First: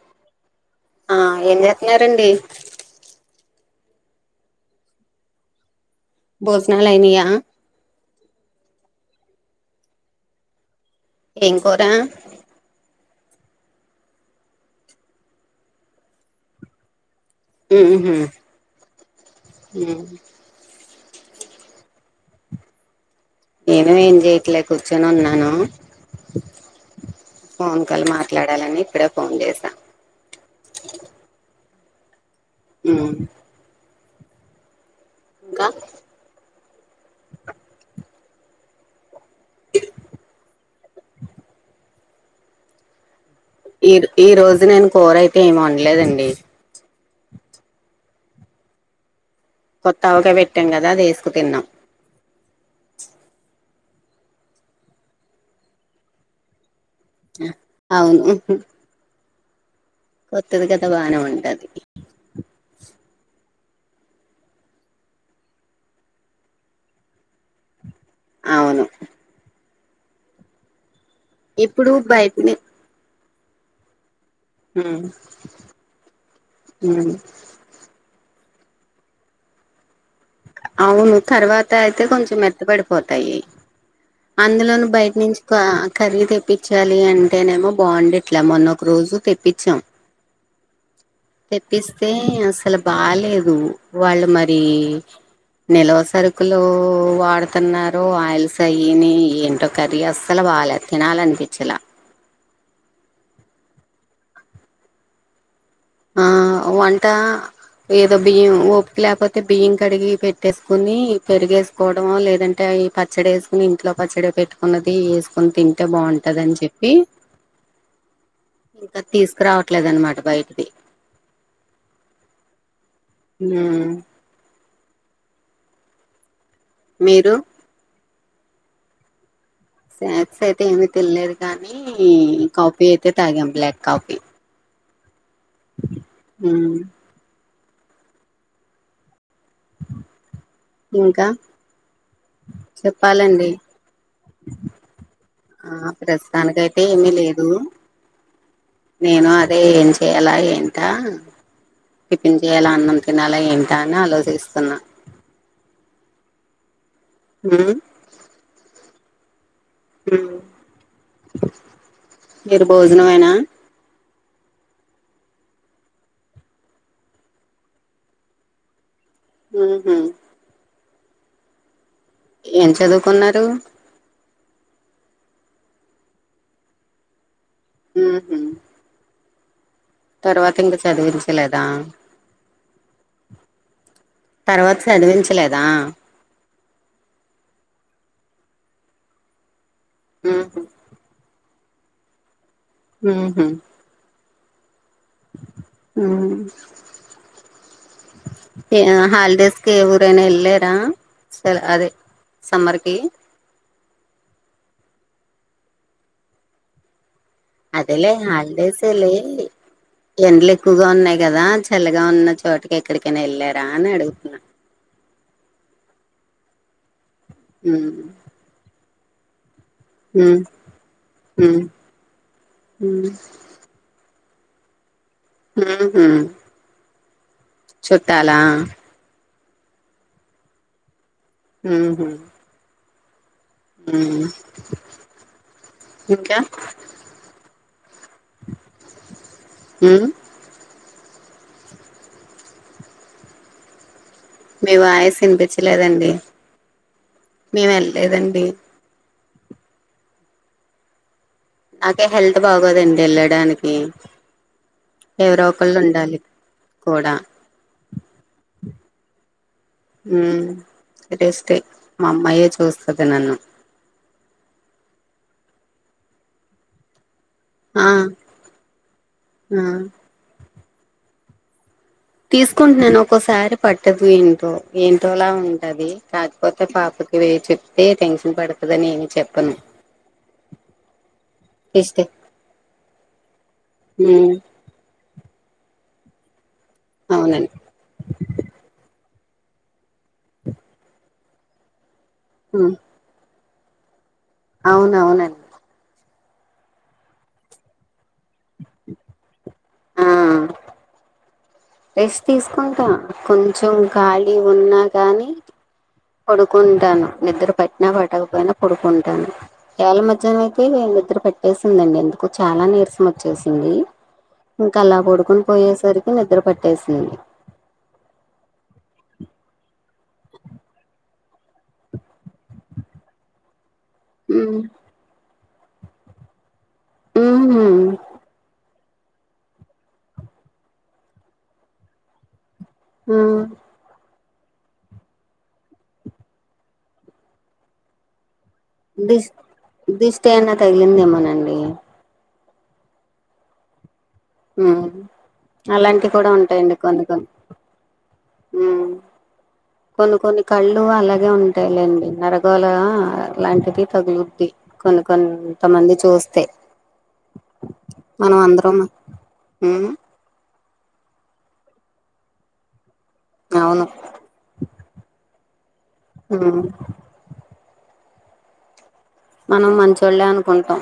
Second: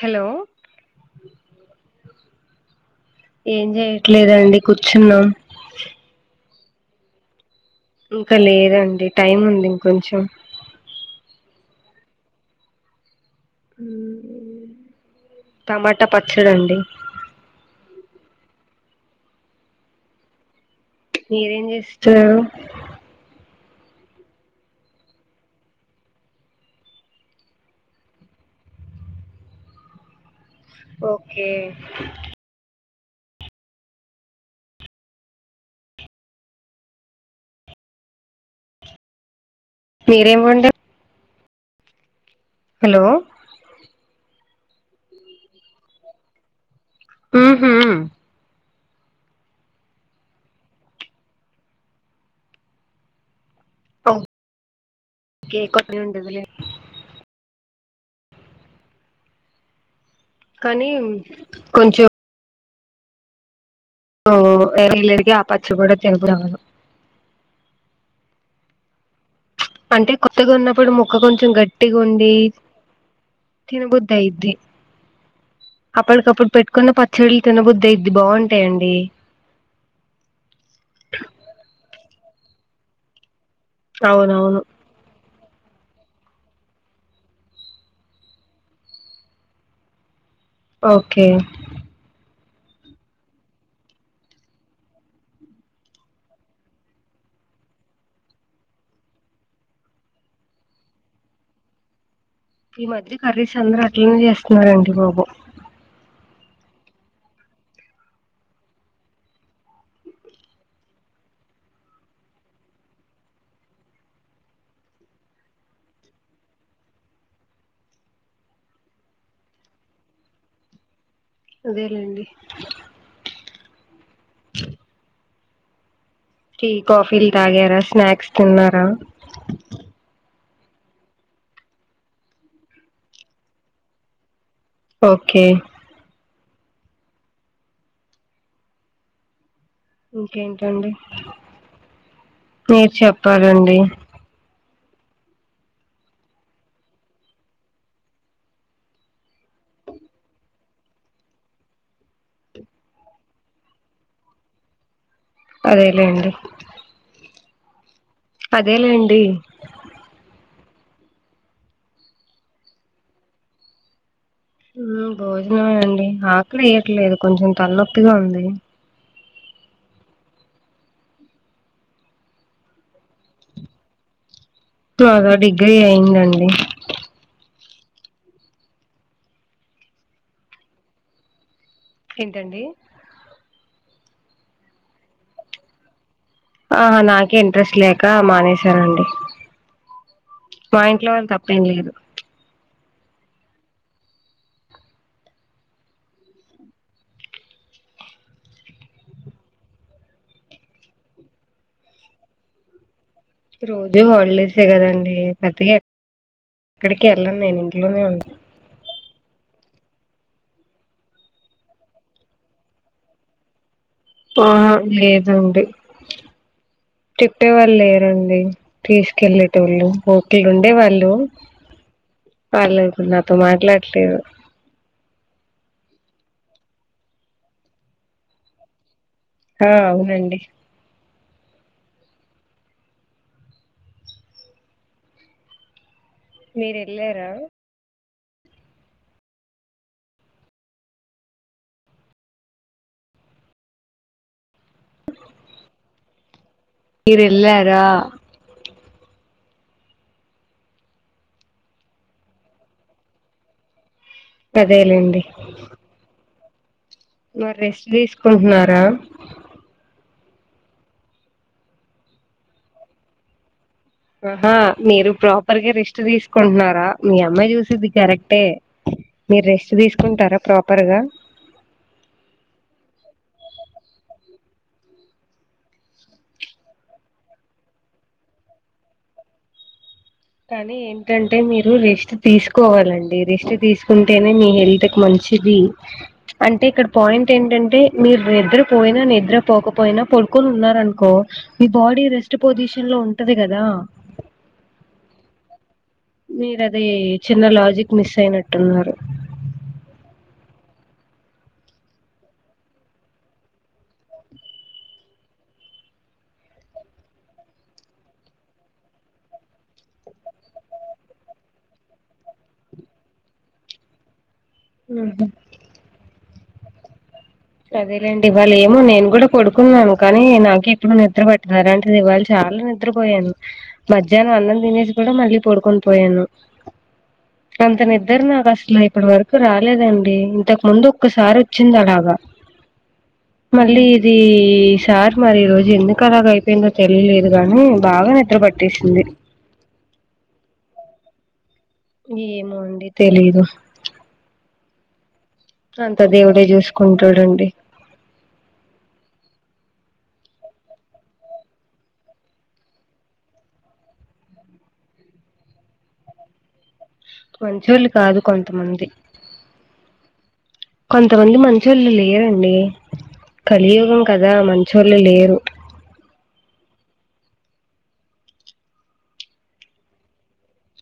Hello ఆ ఏం చేస్తున్నారండి ఏం చెయట్లేదండి కూర్చున్నాం భోజనాలు అయినాయా ఇంకా లేదండి టైం ఉంది ఇంకొంచెం ఏం కూర టమాటా పచ్చడి అండి ఉహు ఉ మీరేం చేస్తున్నారు నేను ఏం చేయట్లేదు కూర్చొని ఉన్నాను ఫోన్ కాల్ మాట్లాడాలని ఇప్పుడే ఫోన్ చేసా ఓకే ఉ ఇంకా మీరేం వండర్ హలో ఈ ఈ రోజు నేను కూర అయితే ఎం వండలేదండి ఉహు కొత్త అవకాయ పెట్టాం కదా అది వేసుకు తిన్నాం కొని ఉండదిలే అవును కొత్తది కదా కానీ బానే ఉంటది కొంచెం ఓ ఎరిలు ఎరిగి ఆ పచ్చి కూడా తెరుగు రావు అవును అంటే కొత్తగా ఉన్నప్పుడు ముక్క కొంచెం ఇప్పుడు గట్టిగా ఉండి బయటని తినబుద్ధి అయిద్ది ఉమ్, అప్పటికప్పుడు పెట్టుకున్న ఉమ్. పచ్చడి తిన బుద్ధి అయిద్ది బాగుంటాయండి అవును తర్వాత అయితే కొంచెం మెత్త పడిపోతాయి అవునవును అందులోను బయట నుంచి కా కర్రీ తెప్పించాలి అంటేనేమో బాగుండట్ల మొన్న ఒక రోజు తెప్పించాం ఓకే తెప్పిస్తే అసలు బాలేేదు వాళ్ళు మరి నిల్వ సరుకులు వాడుతున్నారు ఆయిల్స్ అయిని ఏంటో కర్రీ అసలు బాలేదు తినాలనిపించలా ఈ మధ్య కర్రీస్ అందరు అట్లనే చేస్తున్నారండి బాబు ఆ వంట ఏదో బియ్యం ఓపిక లేకపోతే బియ్యం కడిగి పెట్టేసుకుని పెరిగేసు కోవడము లేదంటే ఈ పచ్చడి వేసుకొని ఇంట్లో పచ్చడి పెట్టుకున్నది వేసుకొని తింటే బాగుంటది అని చెప్ ఈ ఇంకా తీసుకురావట్లేదు అనమాట బయటిది అదేలెండి మ్మ్ టీ కాఫీల్ మీరు తాగారా స్నాక్స్ తిన్నారా స్నాక్స్ అయితే ఏమి తిన్లేదు కానీ కాఫీ అయితే తాగాం బ్లాక్ కాఫీ ఓకే హ్మ్ ఇంకేంటండి. ఇంకా మీరు చెప్పాలండి. ఆ ప్రస్తుతానికి అయితే ఏమి లేదు నేను అదే ఏం చెయాల ఏంటా టిఫిన్ చేయాల అన్నం తినాలా ఏంటా అని ఆలోచిస్తున్నా అదేలేండి మ్మ్ అదేలేండి మ్ మీరు భోజనమేనా మ్ భోజనమే అండి ఆకలి వేయట్లేదు కొంచెం తలనొప్పిగా ఉంది మ్ హు ఏం చదువుకున్నారు నాదా డిగ్రీ అయిందండి. మ్ హు తర్వాత ఇంక చదివించలేదా ఏంటండి తర్వాత చదివించలేదా ఆహ నాకే ఇంట్రెస్ట్ లేక మానేసానండి. మ్ హు మా ఇంట్లో వాళ్ళ తప్పేం లేదు. మ్ హు మ్ ఏ హాలిడేస్కి ఏ ఊరైనా వెళ్ళరా సర్ అదే సమ్మర్కి రోజు హాలిడేసే కదండి. పెద్దగా ఎక్కడికి వెళ్ళాను నేను ఇంట్లోనే ఉంటాను. అంతేలేండి. ఎండల్ ఎక్కువగా ఉన్నాయి కదా చల్లగా ఉన్న చోటకి ఎక్కడికైనా వెళ్ళారా అని అడుగుత్ ఆహ లేదండి. తిప్పేవాళ్ళు ఉమ్ లేరండి. తీసుకెళ్ళే టోళ్ళు ఉమ్ ఓక్రు ఉండే వాళ్ళు ఉమ్ వాళ్ళిప్పుడు నాతో మాట్లాడట్లేదు. మ్మ్ హు చుట్టాలా ఆ అవునండి. మ్ హు మ్ ఇంకా మీరేళ్ళారా మ్ మీ వాయిస్ వినిపిచ్చలేదండి. మీరు వెళ్ళారా మేమేళ్ళలేదండి. నాకే హెల్త్ బాగోదండి వెళ్ళడానికి అదేలేండి ఎవరో ఒకళ్ళు ఉండాలి కూడా మరి రెస్ట్ తీసుకుంటున్నారా ఉమ్ రెస్టే మా అమ్మాయే చూస్తది నన్ను ఆహా మీరు ప్రాపర్గా రెస్ట్ తీసుకుంటున్నారా మీ అమ్మాయి చూసి ఆ ది కరెక్టే మీరు ఆ రెస్ట్ తీసుకుంటారా ప్రాపర్ గా తీసుకుంటున్నాను ఒక్కోసారి పట్టదు ఏంటో ఏంటోలా ఉంటది కా పోతే పాపకి వే చెప్తే టెన్షన్ పడుతుందిని ఏమి చెప్పను కానీ ఏం టంటే మీరు ఇస్తే రెస్ట్ తీసుకోవాలండి రెస్ట్ తీసుకుంటేనే ఉమ్ మీ హెల్త్ కు మంచిది అంటే ఇక్కడ పాయింట్ అవునండి ఏంటంటే మీరు నిద్ర పోయినా నిద్ర పోకపోయినా పడుకొని ఉన్నారు అనుకో మీ బాడీ రెస్ట్ ఉమ్ పొజిషన్ లో ఉంటది కదా అవునవునండి మీరు అది చిన్న లాజిక్ మిస్ అయినట్టున్నారు ఆ రెస్ట్ తీసుకుంటా కొంచెం ఖాళీ ఉన్నా గాని పడుకుంటాను నిద్ర పట్టినా పట్టకపోయినా పడుకుంటాను వేళ మధ్యాయనంకి నిద్ర పట్టేసిందండి ఎందుకో చాలా నీరసం వచ్చేసింది ఇంకా అలా పడుకుని పోయేసరికి నిద్ర పట్టేసింది అదేలేండి వాళ్ళ ఏమో నేను కూడా పడుకున్నాను కానీ నాకు ఎప్పుడు నిద్ర పట్ట అలాంటిది ఇవాళ చాలా నిద్రపోయాను మధ్యాహ్నం అన్నం ఉమ్ తినేసి కూడా మళ్ళీ పడుకొని పోయాను ఉహు అంత నిద్ద్ర నా అస్లా ఇప్పటి వరకు రాలేదండి ఇంతకు ముందు ఒక్కసారి వచ్చింది అలాగా ఆ మళ్ళీ ఇది సార్ మరి ఈ రోజు ఎందుకు అలాగ అయిపోయిందో తెలియలేదు గాని బాగా నిద్రపట్ట దిస్ దిస్టే అయినా తగిలిందేమోనండి ఏమో అండి తెలీదు ఉమ్ అంత అలాంటివి కూడా దేవుడే ఉంటాయండి కొన్ని కొన్ని చూసుకుంటాడండి కొన్ని కొన్ని కళ్ళు అలాగే ఉంటాయిలేండి నరగోల లాంటిది తగులుద్ది కొన్ని కొన్ కొంతమంది చూస్తే మంచోళ్ళు కాదు మనం అందరం కొంతమంది ఉమ్ కొంతమంది మంచోళ్ళు లేయరండి అవును కలియుగం కదా మంచోళ్ళు లేరు ఆ మనం మంచోళ్ళే అనుకుంటాం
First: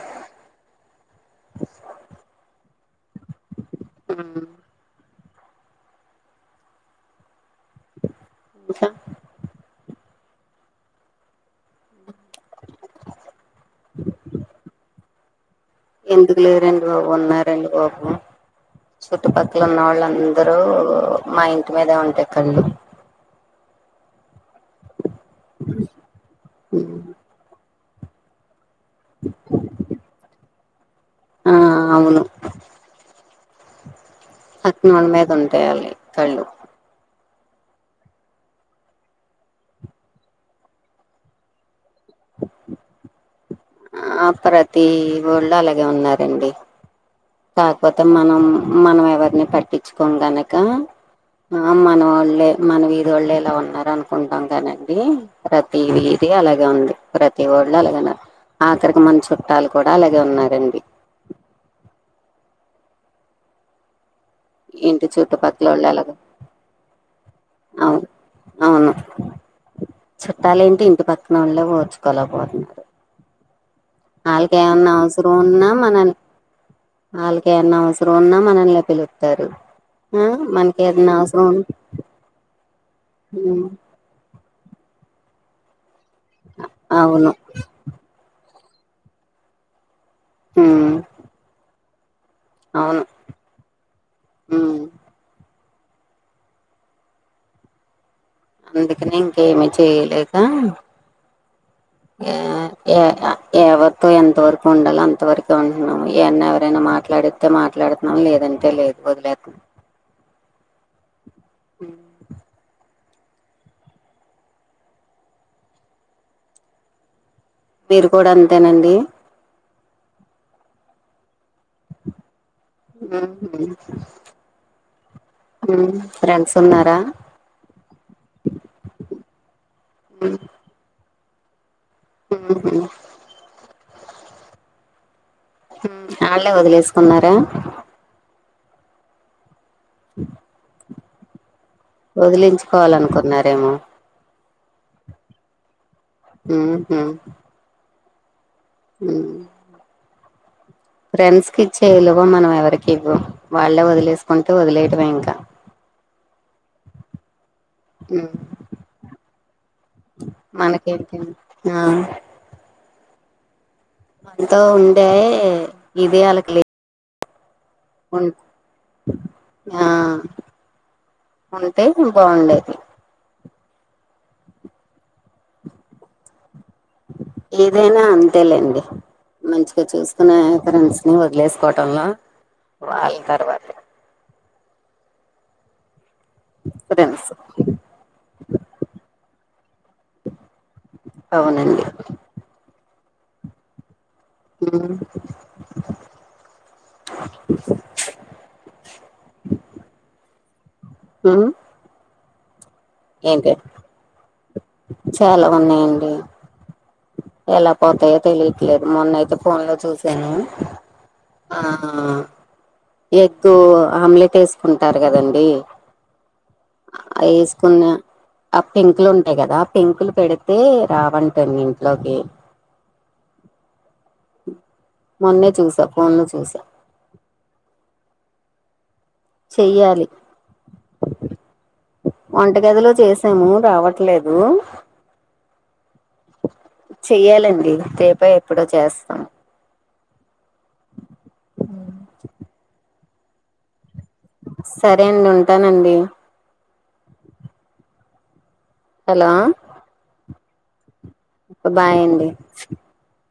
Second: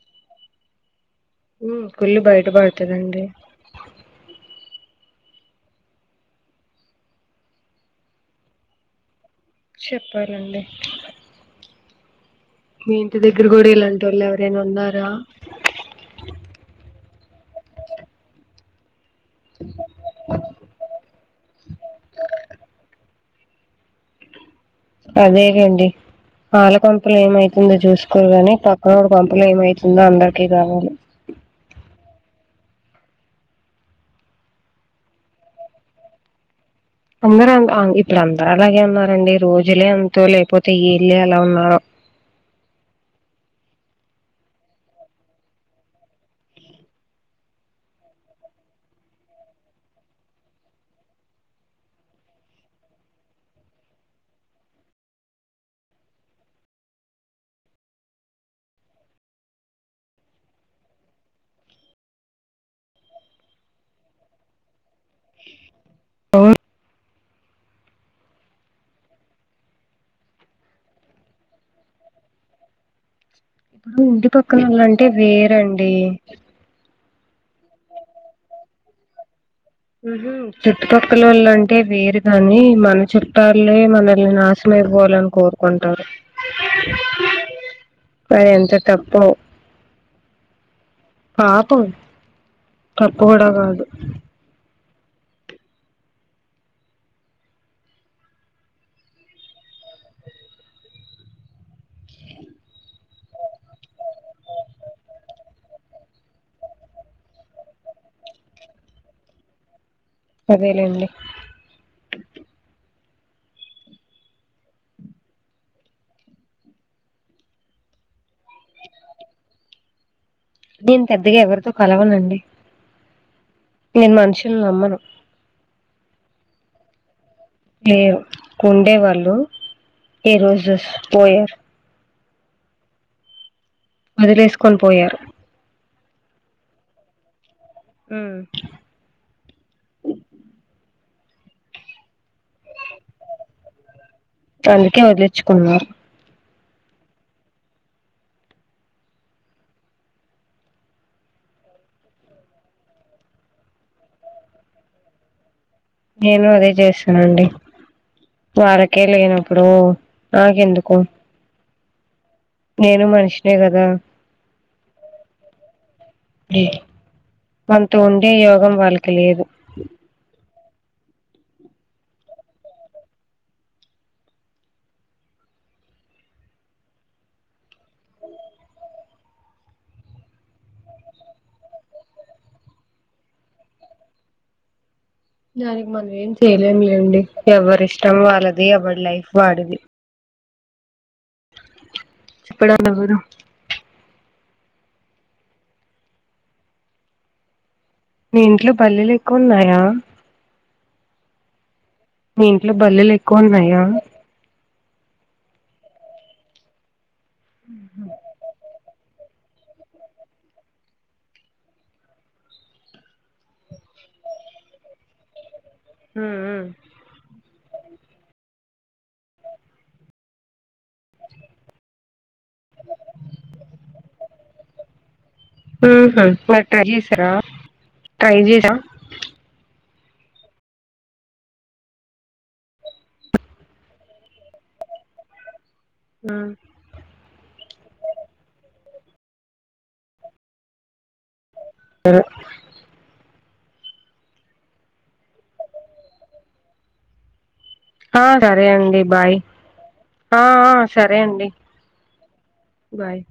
ఉమ్ కుళ్ళు బయట పడుతుందండి హ ఇంకా చెప్పాలండి మీ ఇంటి దగ్గర కూడా ఇలాంటి వాళ్ళు ఎవరైనా ఉన్నారా ఎందుకు లేరు అండి బాబు ఉన్నారు అండి బాబు చుట్టుపక్కల ఉన్న వాళ్ళ లందరూ మా ఇంటి మీదే ఉంటయి కళ్ళు అదే లెండి ఆలకొంపలు ఏమై ముందు చూసుకోరు కాగాని పక్కనోడి కొంపలో ఏమైతుందో అందరికి కావాలి ఆ అవును పక్కన వాళ్ళ మీద ఉంటయి వాళ్లవి కళ్ళు అందరూ అలా ఇప్పుడు అందరు అలాగే ఉన్నారండి రోజులే అంతో లేకపోతే ఈళ్లే అలా ఉన్నారో [inaudible] ఆ ప్రతి వోళ్ళు అలాగే ఉన్నారండి కాకపోతే మనం మనం ఎవరిని పట్టించుకోం గనక ఆ మనోళ్ళే మన వీదోళ్ళే ఇలా ఉన్నారనుకుంటాం కానండి ప్రతి వీధి అలాగే ఉంది ప్రతి వోళ్ళు అలాగే ఉన్నారు ఆఖరికి మన చుట్టాలు కూడా అలాగే ఉన్నారండి ఇంటి చుట్టుపక్కలోలు అలాగా ఏ హ్మ్ మ్మ్ చుట్టాలు ఏంటి ఇంటి పక్కనోళ్లేే ఓర్చుకోలేకపోతున్నారు ఇప్పుడు ఇంటి వాళ్ళకి పక్కన ఏమన్నా వాళ్ళంటే అవసరం ఉన్నా వేరండి మనని వాళ్ళకి ఏమన్నా అవసరం ఉన్నా మనల్నే పిలుత్తారు ఆ ఊహూ మనకి ఏదన్నా అవసరం చుట్టుపక్కలొల్లు అంటే వేరుగాని మన ఉం చుట్టాల్లె మనల్ని నాశ శనమై పోవాలని కోరుకుంటారు అవును అది ఎంత తప్పో హ్మ్ పాపం తప్పు కూడ కాదు హ్మ్ అందుకని ఇంకేమి చేయలేక ఎ ఎ ఎవరితో ఎంత వరకు ఉండాలో అంత వరకే ఉంటున్నాము ఏమన్న ఎవరైనా మాట్లాడే తే మాట్లాడుతున్నాం లేదంటే లేదు వదిలేతున్నాం సరేలేండి హ్మ్ మీరు కూడ అంతేనండి నేను పెద్దగా ఎవరితో కలవనండి హ్మ్ మ్మ్ నేను మనుషుల్ని నమ్మను ఫ్రెండ్స్ ఉన్నారా లేరు ఉండే వాళ్ళు ఈ రోజు పోయారు ఊహూ వదిలేసుకొని పోయారు ఆళ్లేే వదిలేసుకున్నారా హ్మ్ ఒదిలించుకోవాలనుకున్నారేమో అందుకే వదిలించుకున్నారు ఊహూ హ్మ్ ఫ్రెండ్స్ కి ఇచ్చే విలువ మనం ఎవరికి ఇవ్వం వాళ్ళే వదిలేసుకుంటే వదిలేయటమే ఇంకా నేను అదే చేసినండి మ్ వారకే లేనప్పుడు నాకెందుకు మనకేంటి ఆ నేను మనిషినే కదా ఎంతో ఉండే ఇది వాళ్ళకి లేదు మనతో ఉండే యోగం వాళ్ళకి లేదు ఆ ఉంటే బాగుండేది ఏదైనా అంతేలేండి మంచిగా చూసుకునే ఫ్రెండ్స్ ని వదిలేసుకోవటంలో వాళ్ళ తర్వాత దానికి మనం ఏం చేయలేం లేండి ఫ్రెండ్స్ ఎవరి ఇష్టం వాళ్ళది ఎవరి లైఫ్ వాడిది అవునండి చెప్పడాలేవరు ఉహ్ నీ ఇంట్లో బల్లీలు ఎక్కువ ఉన్నాయా హ్మ్ మీ ఇంట్లో బల్లులు ఎక్కువ ఉన్నాయా చాలా ఉన్నాయండి ఎలా పోతాయో తెలియద్ లేదు మొన్నయితే ఫోన్ లో చూసాను ఆ ఎగ్గు ఆమ్లెట్ వేసుకుంటారు కదండీ మ్మ్ మ్మ్ వేసుకున్న ఆ పెంకులు ఉంటాయి కదా ఆ పెంకులు పెడితే రావంట మీ ఇంట్లోకి మొన్నే [unintelligible] చూసా హ్మ్ ఫోన్ హు లో చూసా మరి ట్రై చేసారా ట్రై చేయరా చెయ్యాలి వంటగదిలో చేసాము రావట్లేదు మ్మ్ చెయ్యాలండి రేపో ఎప్పుడో చేస్తాం [unintelligible] సరే అండి ఉంటానండి ఆ సరే అండి హలో బాయ్ ఆ ఆ సరే అండి బాయ్ అండి బాయ్